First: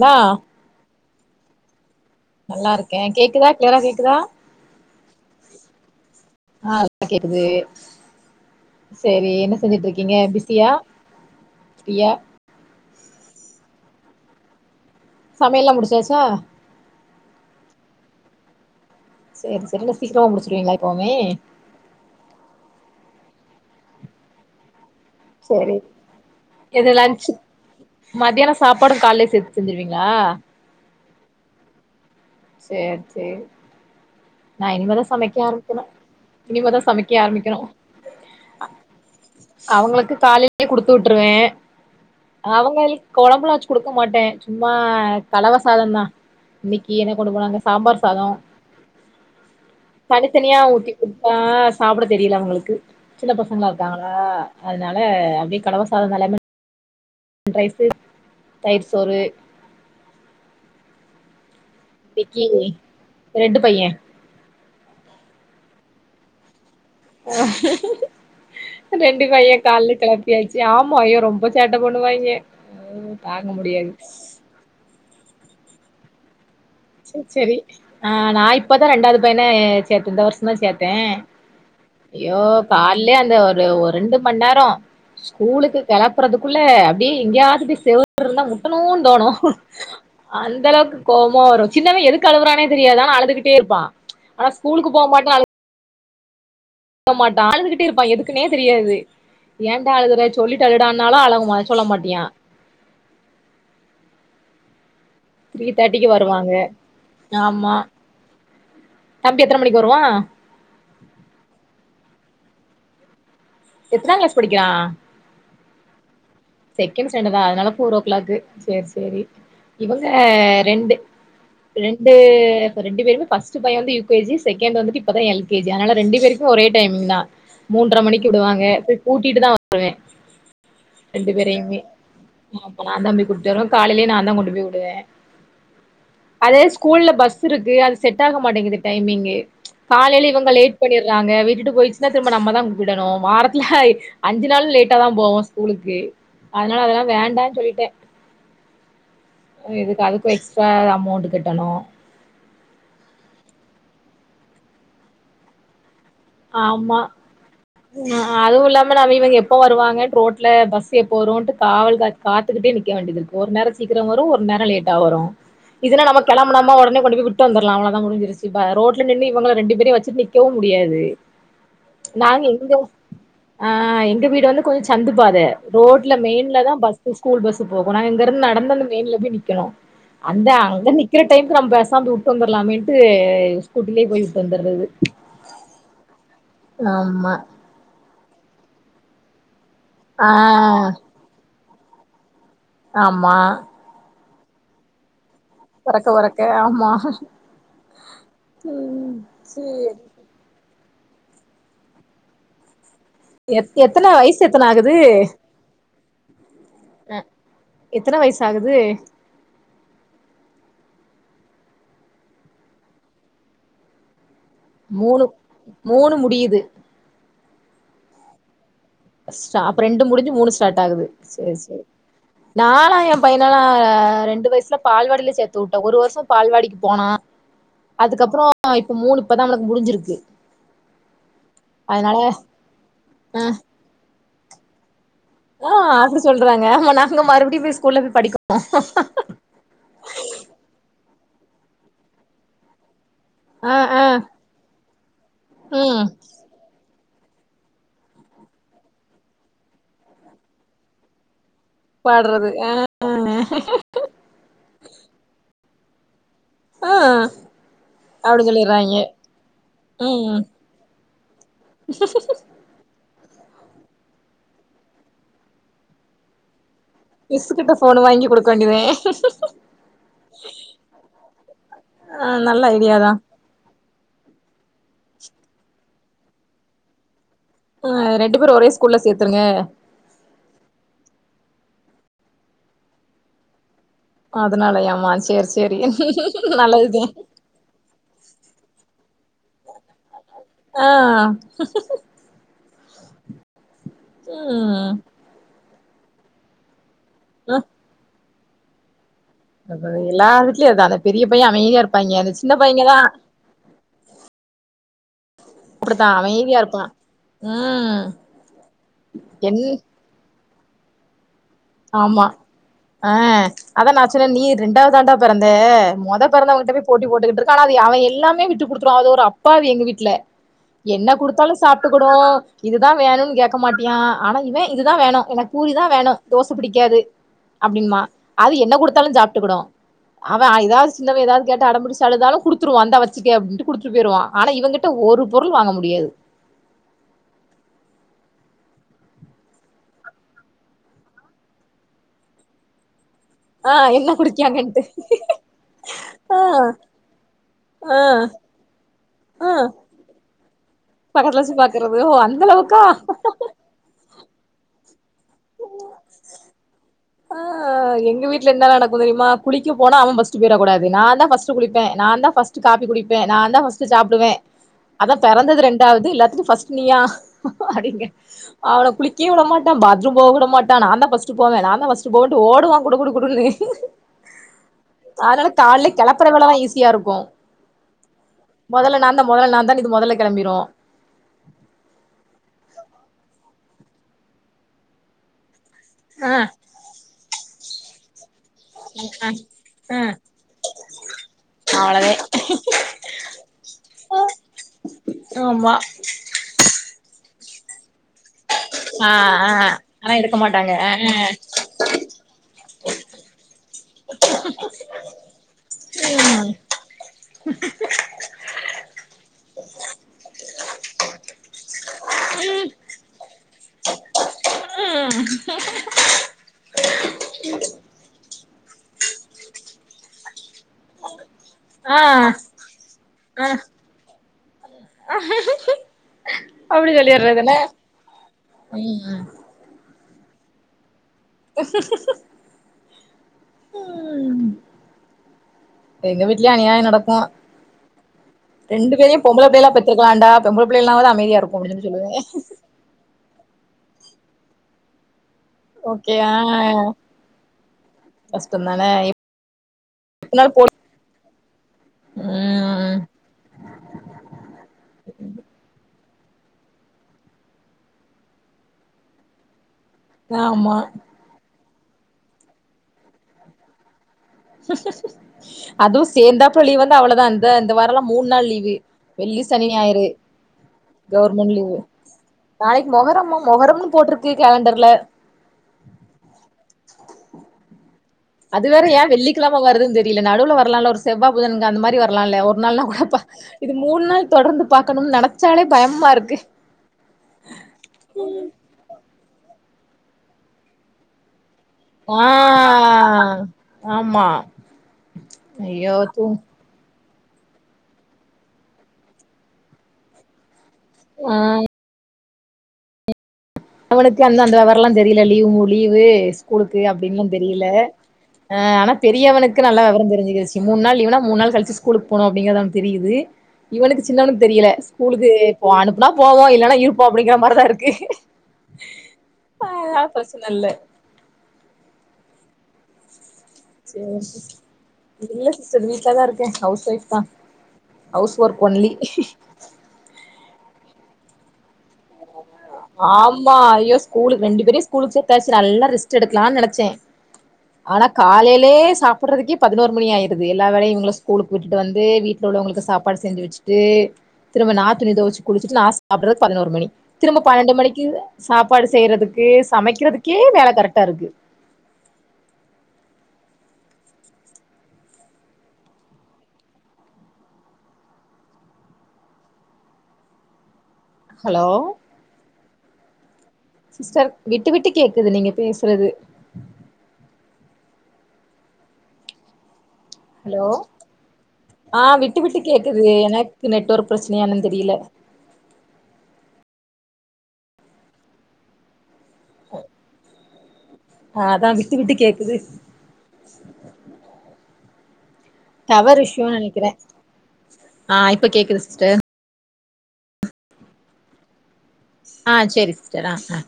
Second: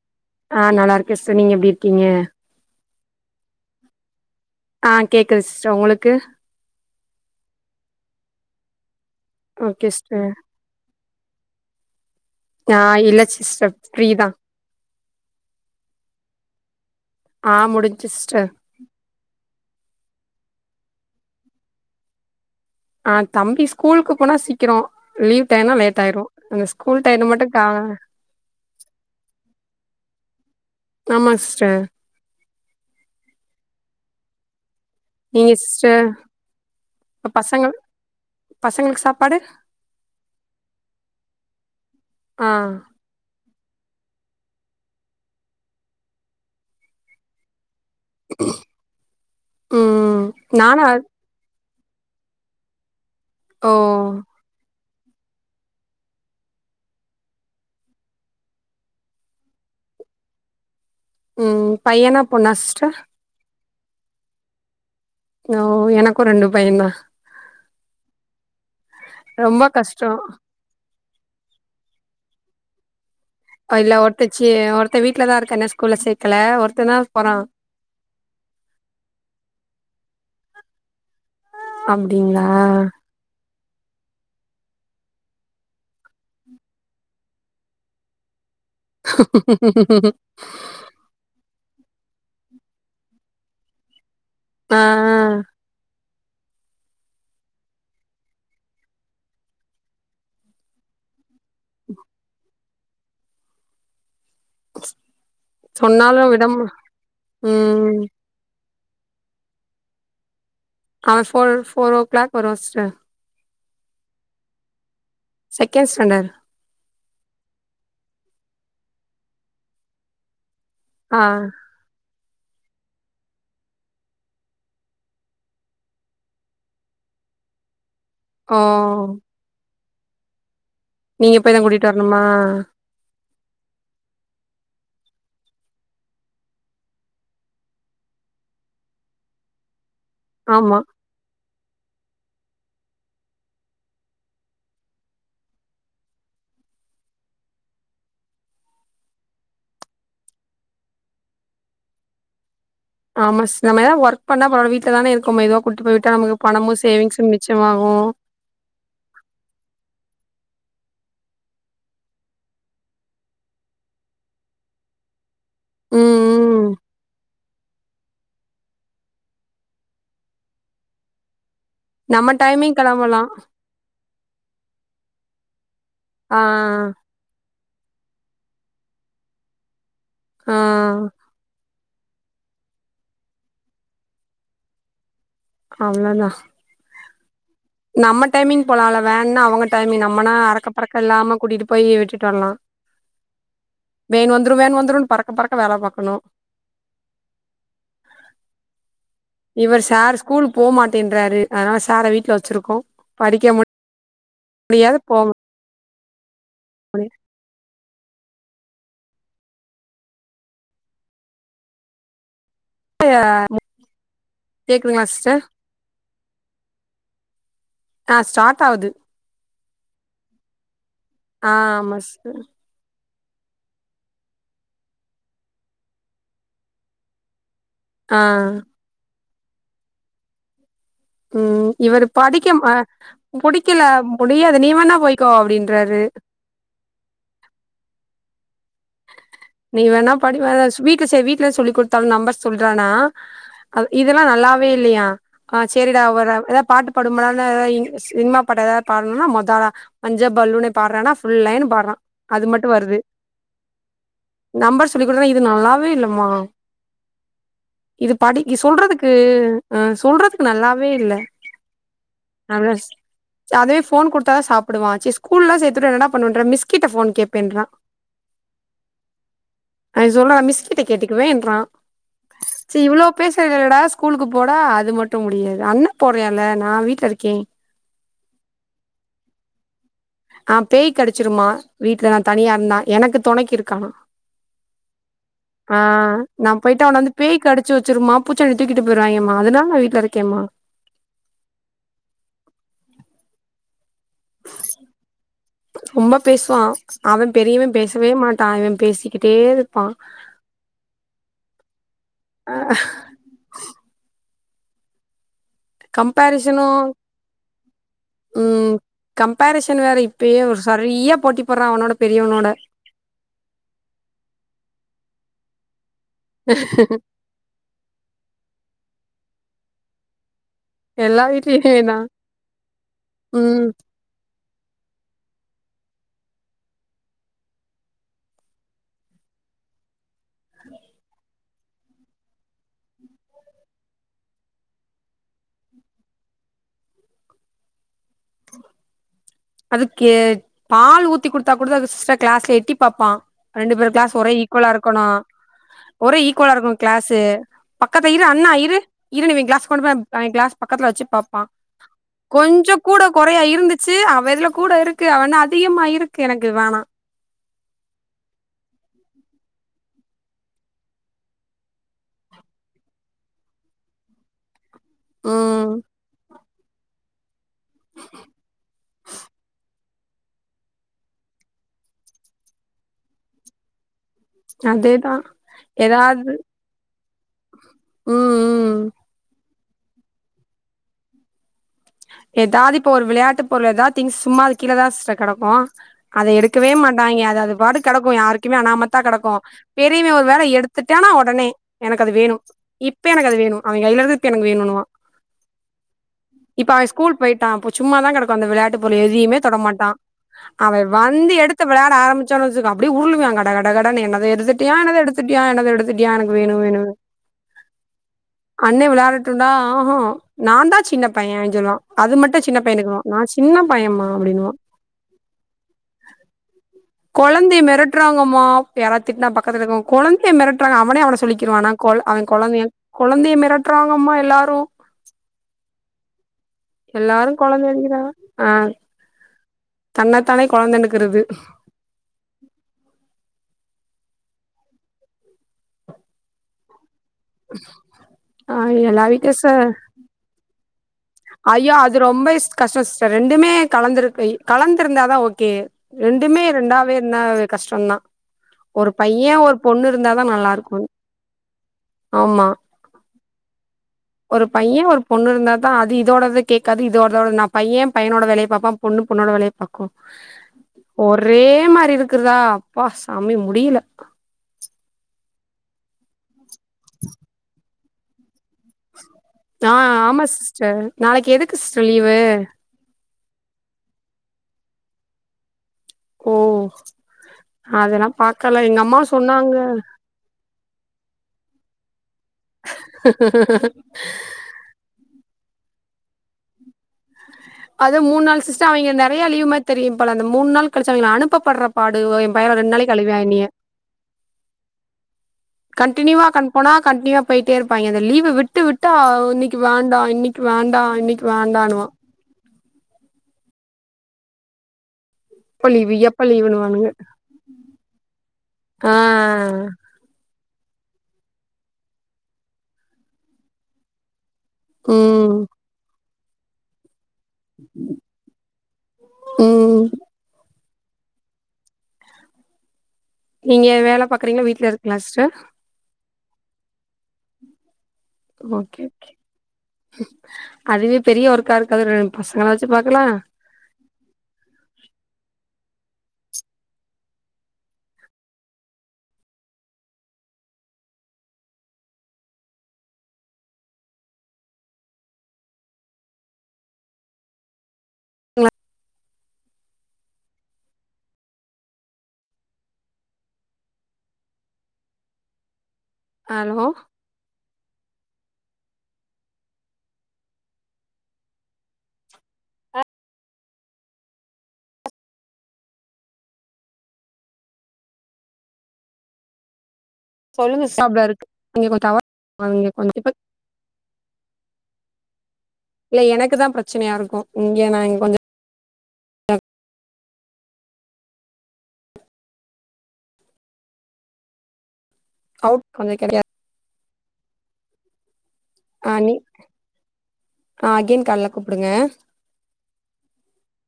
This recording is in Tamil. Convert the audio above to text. ன்னா ஆ நல்லாருக்கே சிஸ்டர் நீங்க எப்டி இருக்கீங்க நல்லாருக்கே கேக்குதா கிளியரா கேக்குதா ஆ கேக்குது சிஸ்டர் உங்களுக்கு ஆ இப்ப கேக்குது செரி என்ன ஓகே செஞ்சுட்ருக்கீங்க சிஸ்டர் பிஸியா இல்ல நா இல்ல சிஸ்டர் ஃப்ரீதா சமைல்லா முடிச்சாச்சா ஆ முடிஞ்சு சிஸ்டர் சேரி சேரி என்ன சீக்ரமா முடிச்சிருவீங்ளா எப்போவ்மே ஆ தம்பி ஸ்கூல்க்கு போனா சீக் ரோ லீவ் டைம்னா சேரி லேட்டாய்ரு இந்த எது ஸ்கூல் டைத்த லன்ச்சு மட்டு காலார மத்தியான சாப்பாடு கால்லே சேத் செஞ்சிருவீங்ளா ஆமா சிஸ்டர் சேர் சேரி நான் இனிமேதா சமைக்க நீங்க ஆரமிக்கணு சிஸ்டர் இனிமேதா சமைக்கே ஆரமிக்கணு பசங்க பசங்களுக்கு சாப்பாடு அவுங்களுக்கு காலைலே குடுத்து உட்ருவே ஆ அவுங்கள்க் கொழம்புலா வச்சு குடுக்க மாட்டே சும்மா கலவ சாதந்தா இன்னைக்கு என்ன கொண்டு போனாங்க சாம்பார் சாதோ ம் தனித்தனியா நானா ஊத்தி குடுத் ஆ சாப்ட தெரியல அவுங்களுக்கு சின்ன பசங்களா ஓ இருப்பாங்களா அதனால அப்டியே கலவ சாதம்தான் லெமன் ரைசு தயிர் சோறு ம் பையனா இன்னைக்கி பொன்னா சிஸ்டர் ரெண்டு பைய ஓ எனக்கு ரெண்டு பையன் தான் ஆ ரெண்டு ரொம்ப பையன் கால்லே கஷ்டோ கிளப்பியாச்சு ஏ ஆமா ஐய்யோ ரொம்ப சேட்டை பண்ணுவாங்கே ம் இல்ல ஒருத்தச்சு ஒருத்த வீட்லதான் இருக்க இன்னு ஸ்கூல்ல சேக்கல ஒருத்தன் தான் சேர் போறான் சேரி ஆ நான் இப்பதான் ரெண்டாவது பையன சேர்த்தேன் இந்த வருஷம் தான் சேர்த்தேன் ஐயோ அப்டிங்களா கால்லே அந்த ஒரு ரெண்டு மண நேரோ ஸ்கூலுக்கு கிளப்புறதுக்குள்ள அப்டியே எங்கேயாவது செவ ரு இருந்தா முட்டணும்னு தோணும் அந்த அளவுக்கு கோமா வரும் சின்னவன்‌ எதுக்கு அழுவுரானே தெரியாது அனா அழுதுகிட்டே இருப்பான் ஆனா ஆ ஸ்கூல்க்கு போக மாட்டே அழு க மாட்டா அழுதுகிட்டே இருப்பான் எதுக்குனே தெரியாது ஏன்டா அழுற சொல்லிட்டு அழுடான்னாலும் அழ ம சொல்ல மாட்டியான் த்ரீ தேர்ட்டிக்கு சொன்னாலும் விட வருவாங்க ம ஆமா ம் தம்பி எத்தன மணிக்கு வருவான் அவன் ஃபோர் ஃபோர்வ் ஓ கிளாக் வருவான் சிஸ்டர் எத்தனாங் கிளாஸ் படிக்கிறான் செகண்ட்ஸாண்டட் செகண்ட் சாண்டடா அதனால ஃபோர் ஓ கிளாக்கு சேர் சேரி இவங்க ரெண்டு ஆ ரெண்டு ரெண்டு பேருமே பஸ்டு பையன் வந்து யு கே ஜி செகண்ட் வந்து இப்பதான் எல் கே ஜி ஆதனால ரெண்டு பேருக் ஒரே டைமிங் தான் மூன்ற மணிக்கு ஓ விடுவாங்க போய் கூட்டிட்டு தான் வருவேன் நீங்க போய் தான் கூட்டிட்டு வரணுமா நான் தான் போய் கூட்டு வருவேன் காலையிலையும்‌ நா தான் கொண்டு போய் விடுவேன் அது ஸ்கூல்ல பஸ் இருக்கு அது செட் ஆக மாட்டேங்குது டைமிங்கு காலையில இவங்க ஆமா லேட் பண்ணிர் நாங்க வீட்டுட்டு போயிடுச்சுன்னா திரும்ப நம்ம தான் விடணும் வாரத்துல அஞ்சு நாள் லேட்டா தான் போவான் ஸ்கூலு க்கு அதனால அதெல்லாம் வேண்டாம்ன் சொல்லிட்டேன் இதுக்கு அதுக்கும் எக்ஸ்ட்டா அமௌண்ட் கட்டணும் ஆமா சிஸ் நம்ம எதாவுது ஒர்க் பண்ணா பறவாயில்ல வீட்ல தானே இருக்கேம் மெதுவா கூட்டு போய் விட்டா நமக்கு பணமும் சேவிங்ஸும் மிச்சமாகும் அதுவும் இல்லாம நாம இவங்க எப்போ வருவங்க ரோட்ல பஸ் எப்போ வரும்ன்ட்டு காவல் கா காத்துக்கிட்டே நிக்க வேண்டியது இருக்கு ஒரு நேரோ சீக்கிரம் வரும் ஒரு நேரம் லேட்டா வரும் இதுனா ம் நம்ம ம் கிளம்பணமா உடனே கொண்டு போய் விட்டு வந்துடலாம் முடிஞ்சிருச்சு ரோட்ல நின்று இவுங்க ரெண்டு பேரயும் வச்சு நிற்கவும் முடியாது நம்ம நாங்க டைமிங் எங்க கெளம்பலா ஆ எங்க வீடு வந்து கொஞ்சம் சந்துப்பாத ரோட் ல ஆ மெயின்ல தான் பஸ் ஸ்கூல் பஸ் போகும் நான் இங்க இருந்து நடந்து அந்த மெயின்ல போய் நிக்கணும் அந்த ஆ அங்க நிக்கிற டைமுக்கு நம்ம பேசாந்து விட்டு வந்துரலாமேன்ட்டு ஸ்கூட்டிலேயே போய் விட்டு வந்துடுறது அவ்ளோதான் ஆமா நம்ம டைமிங் போலாம்ல வேன்னா அவங்க டைமிங் ஆ நம்மனா அறக்க பறக்க இல்லாம கூட்டிட்டு போய் விட்டுட்டு வரலாம் ஆமா வேன் வந்துரும் வேன் வந்துருனு பறக்க பறக்க வேலை பறக்க பார்க்கணும் பறக்க ஆமா ம் இவர் சேரி சார் ஸ்கூலு போக மாட்டேன்றாரு அதனால சார வீட்ல வச்சிருக்கோ படிக்க எத் எத்தன வயசு எத்தன ஆகுது முடியாது போ முடியாது அ எத்தனை வயசு ஆகுது [unintelligible] கேக்குதுங்களா மூணு சிஸ்டர் மூணு முடியிது ஆ ஸ்டார்ட் ஆவுது ஸ்ட்ரா அப்ப ரெண்டு முடிஞ்சு மூணு ஸ்டார்ட் ஆகுது ஆ சேரி சேரி ஆமா சிஸ்டர் நா லா என் பையனலா ரெண்டு வயசுல பால்வாடில சேத்து வுட்டே ஒரு வருஷம் பால்வாடிக்கு போனா ஆ அதுக்கப்புற இப்ப மூணு இப்பதா அவனுக்கு முடிஞ்சிருக்கு ம் இவரு அதனால படிக்க ம் அ அ புடிக்கல முடியாது நீ வேணா போய் கோ அப்டின்றாரு [unintelligible] ங்க நாங்க மறுபடியு போய் ஸ்கூல்ல போய் படிக்கனு நீங்க வேணா படி வே ஸ் வீட்ல சே வீட்ல சொல்லி குடுத்தாலு நம்பர் சொல்றானா ஆ அது ஆ இதெல்லா நல்லாவே இல்லையா ஆ சேரிடா ம் வர ஏதா பாட்டு படும்படாத இன் சினிமா பட ஏதாவது பாக்னுனா மொத ஆளா மஞ்ச பல்லூன பாடுறானா ஃபுல் லைனு பாடுறா அது பாடுறது அ நம்பர்ஸ் சொல்லிக்குடுத்தன இது நல்லாவே இல்லமா ஆ இது அப்டி பாட்டிக்கு சொல்லிறாய்ங்க சொல்றதுக்கு அ ம் சொல்றதுக்கு நல்லாவே இல்ல நல்ல [unintelligible] அதே ஃபோன் குடுத்தா த சாப்டுவா சே ஸ்கூல்ல சேத்துட்டா என்னடா பண்ணுவேன்ற மிஸ்கிட்ட ஃபோன் மிஸ்ஸு கேப்பேன்றா கிட்ட ஃபோன் வாங்கி குடுக்க வேண்டிதே அவ சொல்றா மிஸ் கிட்ட கேட்டுக்குவேன்றா ஆ நல்ல சரி இவ்ளோ ஐடியாதா பேச றலடா ஸ்கூலுக்கு போடா அது மட்டு முடியாது அண்ண போற்யல நா வீட்ல இருக்கே அ ரெண்டு பேரு ஒரே ஸ்கூல்ல சேத்துருங்க ஆ பேய் கடிச்சிருமா வீட்ல நா தனியா இருந்தா எனக்கு தொணைக்கு இருக்கானா அதனாலயமா சேர் சேரி ஆ நா போயிட்டா அவனை நல்லதுதே வந்து பேய் கடிச்சி வச்சிரும்மா பூச்சாண்டி தூக்கிட்டு போயிறுவாய்ங்கம்மா அதுதாமா வீட்ல இருக்கேம்மா ஆ ம் ரொம்ப பேசுவா அவ அ பெரியவ பேசவே மாட்டா இவ பேசி எல்லா வீட்லயு அதா அந்த பெரிய பைய அமைதியா இருப்பாய்ங்க அந்த சின்ன பையங்க தா அப்டித்தா அமைதியா கம்பரிசனு இருப்பா ம் ம் என் கம்பரிசன் வேற இப்பயே ஒரு சரியா போட்டி போடுறா அவனோட பெரியவனோட அ அதா நா சொன்ன நீ ரெண்டாவதான்டா பிறந்த மொத பிறந்தவங்கிட்ட பேய் போட்டி போட்டுகிட்டு இரு காணாது அவ எல்லாமே விட்டு குடுத்துருவா அது ஒரு அப்பாவி எங்க வீட்ல என்ன எல்லா குடுத்தாலு வீட்லயுமேதா சாப்ட்டுகுடு இதுதா வேணுன் கேக்க ம் மாட்டியா ஆனா இவ இதுதா வேணு எனக் பூரிதா வேணு அ தோச பிடிக்காது அப்டின்பா அது என்ன குடுத்தாலு சாப்ட்டுக்குடு அவ அ எதாது சின்னவ எதாது கேட்டு அடம்பிடுச்சழுதாலு குடுத்துருவா இந்தா வச்சுக்க அப்டின்ட்டு குடுத்துட்டு பேயிருவா ஆனா இவங்கிட்ட ஒரு பொருள் வாங்க முடியாது அதுக்கே பால் ஊத்தி குடுத்தா குடிறா தா து ஸ்ரா கிளாஸ எட்டி பாப்பா ஆ ரெண்டு பேர் என்ன கிளாஸ் ஒரே ஈக்வலா குடிக்காங்கன்ட்டு இருக்கணும் ஒரே ஆ ஈக்வலா இருக்கணும் கிளாசு ஆ பக்கத்து இரு அண்ணா இரு இரு நா அவங்க ஆ கிளாஸ் கொண்டு போயி அவன் கிளாஸ் பக்கத்துல வச்சி பக்கத்துல பாப்பான் வச்சு பாக்குறது ஓ அந்த கொஞ்சம் அளவுக்கா கொறையா இருந்துச்சி அவ இதுல கூட இருக்கு அவன அதிகமா இருக்கு எனக்கு வேணா உ எங்க வீட்ல என்ன நடக்கும் தெரியுமா குளிக்க போனா அவன் பஸ்ட்டு போயிர கூடாது நாந்தா பஸ்ட்டு குளிப்பேன் நாந்தா ஃபஸ் டு காப்பி குடிப்பே நான் தான் ஃபஸ்ட்டு சாப்டுவே அதா பெறந்தது ம் ரண்டாவது எல்லாத்துக்கும் பஸ்ட்டு நீயா அப்டிங்க அவன குளிக்கே உட மாட்டான் பாத்ரூம் போவ உட மாட்டான் நாந்தா ஃபஸ்ட்டு போவேன் நாந்தா ஃபஸ் டு போவன்ட்டு ஓடுவான் குடு குடு குடு னு அதேதா அதனால கால்ல கெளப்புற ஏதாவது வேலலா ஈஸியா இருக்கும் ம் ம் மொதல்ல நான்தான் மொதல்ல நான்தானு இது மொதல்ல கெளம்பிரும் எதாவது இப்ப ஒரு விளையாட்டு பொருள் எதா திங்க்ஸ் சும்மா அது கீழ தா சிஸ்டர் கடக்கும் அத ஆ எடுக்கவே மாட்டாங்க அது அது பாட்டுக்கு கெடக்கும் யாரு க்குமே அனாமத்தா ஆ கடக்கும் ஆ பெரியவன் ஒரு வேல எடுத்துட்டானா ஒடனே எனக்கு அவ்ளோதே அது வேணு இப்ப எனக்கு அது வேணும் அவன் கைல இருக்கறதுக்கு எனக்கு வேணுன்னுவா ஆமா இப்ப அவன் ஸ்கூல் போயிட்டான் சும்மாதா கடக்கும் அந்த விளையாட்டு பொருள் ஆ எதையுமே ஆ தொட மாட்டான் ஆனா எடுக்க மாட்டாங்க அவன் ஆ வந்து ஆ எடுத் து விளையாட ஆரம்பிச்சான் வச்சிக்கோ அப்டே உருளுவான் கட கட கடனு என்னத எடுத்துட்டயா என்னத எடுத்துட்டயா என்னத எடு த்துட்டியா எனக்கு வேணு ம் வேணு அண்ணே விளையாடுட்டுண்டா ஆஹ நான்தான் சின்ன பையன் சொல்லுவான் அது மட்டும் சின்ன ம் பையனுக்கு வா நா சின்ன பையம்மா அப்டின்னுவா ம் கொழந்தய மெரட்டறாங்கம்மா யாராவது திட்னா பக்கத்துல இருக்கவங்க கொழந்தய மெரட்டறாங்க அவனே அவன சொல்லிக்கிருவா நாங் கொழ ஆ அவன் கொழந்தய கொழந்தய ஆ மெரட்டறாங்கம்மா எல்லாரும் அப்டி எல்லாரு சொல்லிறது என்ன கொழந்தைய அடிக்கிறாங்க ஆ ம் தன்னத்தானே கொழந்தனுக்கிறது எங்க வீட்லயும் அனியாயம் நடக்கும் ஆ ரெண்டு எல்லா பேரையும் வீட்லயு பொம்பள ச பிள்ளைகளா பெத்துருக்கலான்டா பொம்பள பிள்ளைகளானாவது ஐயோ அது ரொம்ப கஷ்டம் சிஸ்டர் ரெண்டுமே கலந்துருக்கு‌ கலந்திருந்தாதான் ஓகே ஓகே ஆ ரெண்டுமே ரெண்டாவே இருந்தா அது கஷ்டம்தான் ஒரு கஷ்டந்தானே பையன் ஒரு பொண்ணு இருந்தாதா இத்தனால நல்லா போ இருக்கும் ஆமா ம் ஒரு பையன் ஒரு பொண்ணு இருந்தா தான் அது இதோடத கேக்காது இதோடத நா பையன் பையனேட வேலய பாப்பான் பொண்ணு பொண்ணோட வேலய பாக்கும் ஆமா ஒரே மாரி இருக்கிறதா அப்பா சாமி முடியில அதுவும் சேந்தாப்பல லீவ் வந்தா அவ்ளோதா அந்த இந்த வாரலாம் மூண் நாள் லீவு வெள்ளி சனி ஆ ஞாயிறு ஆமா சிஸ்டர் நாளைக்கு கவுர்மென்ட் எதுக்கு லீவு சிஸ்டர் நாளைக்கு மொஹரம்மா மொஹரம்னு போட்டுருக்கு காலண்டர்ல ஓ அதெல்லா பாத் அது வேற ஏன் வெள்ளிக்கிழம வருதுன்னு தெரியல நடுவுல வரலாம் இல்ல ஒரு செவ்வா புதன் அந்த மாறி வரலாம் இல்ல ஒரு நாள்னா கூட ப இது மூணு நாள் தொடர்ந்து பாக்கணும்னு நெனைச்சாலே பயமா இருக்கு அது மூணு நாள் சிஸ்டர் அவங்க நெறைய லீவ் மாரி தெரியும் போல அந்த மூணு நாள் கழிச்சு அவங்கள அனுப்பப்பட்ற பாடு ஆ என் பையன ரெண்டு நாளைக்கு அழைவா என்னய ஆமா ஐயோ தூ கண்டினியூவா கன் போனா கண்டினியூவா போயிட்டே இருப்பாங்க இந்த லீவு விட்டு விட்டா இன்னைக்கு வேண்டா இன்னைக்கு வேண் டா இன்னைக்கு வேண்டான்னுவா அவனுக்கு இன்னு அந்த வெவரம்லா தெரியல லீவு மு எப்ப லீவு எப்ப ஸ்கூலுக்கு லீவுன்னுவானுங்க அப்டின்னுலா தெரில ஆ ஆனா பெரியவனுக்கு நல்ல வெவரம் தெரிஞ்சிகிடுச்சு மூன்நாள் லீவுனா மூன்நாள் கழிச்சு ஸ்கூலீக்கு போனு அப்டிங்கறது அவனுக்கு தெரியுது இவனுக்கு சின்னவனுக்கு தெரியல ஸ்கூலுக்கு ம் போ அனுப்புனா போவோ இல்லன்னா இருப்போ அப்டிங்கிற மாரிதா இருக்கு ம் அதனால பிரச்சன இல்ல நீங்க வேல சேரி பாக்குறீங்களா சிஸ் வீட்ல இருக்கீங்களா சிஸ்டர் இல்ல சிஸ்டர் வீட்லதா இருக்கே ஹவுஸ் ஒய்ஃப்தா ஹவுஸ் ஒர்க் ஓகே ஒன்லி அதுவே பெரிய ஒர்க்கா இருக்காது ரெண் பசங்கள வச்சு பாக்றதுலா ஆமா ஐயோ ஸ்கூலுக்கு ரெண்டு பேரையு ஸ்கூலுக்கு சேத்தாச்சு நல்லா ரெஸ்ட் எடுக்கலானு நெனச்சே ஆனா காலைலே சாப்புறதுக்கே பதினோரு மணி ஆயிடுது எல்லா வேலையு இவங்கள ஸ்கூலுக்கு விட்டுட்டு வந்து வீட் ல உள்ளவங்களுக்கு சாப்பாடு செஞ்சு வச்சிட்டு திரும்ப நா துணி தொவச்சு குளிச்சிட்டு நா சாப்புட்றது பதினோரு மணி திரும்ப பன்னெண்டு மணிக்கு சாப்பாடு செய்றதுக்கு சமைக்கிறதுக்கே வேல கரெக்டா இருக்கு ஹலோ ஹலோ சிஸ்டர் விட்டு விட்டு கேக்குது நீங்க பேசுறது ஹலோ சொல்லுங்க சாப்ல இருக்கு இங்க கொஞ்ச ஆ விட்டு டவர் விட்டு இங்க கொஞ்ச கேக்குது இப்ப எனக்கு நெட்வொர்க் பிரச்சனையா என்னைனு தெரியல இல்ல எனக்குதா பிரச்சனையா இருக்கு இங்க நாங்க கொஞ்சோ கு ஆ அதா விட்டு விட்டு கேக்குது அவுட் கொஞ்ச டவர் கெடையாது இஸ்யூனு நெனைக்கிறே ஆ இப்ப கேக்குது ஆ நீ சிஸ்டர் ஆ அகைன் கால்ல கூப்டுங்க ஆ சேரி சிஸ்டர் ஆ ஆ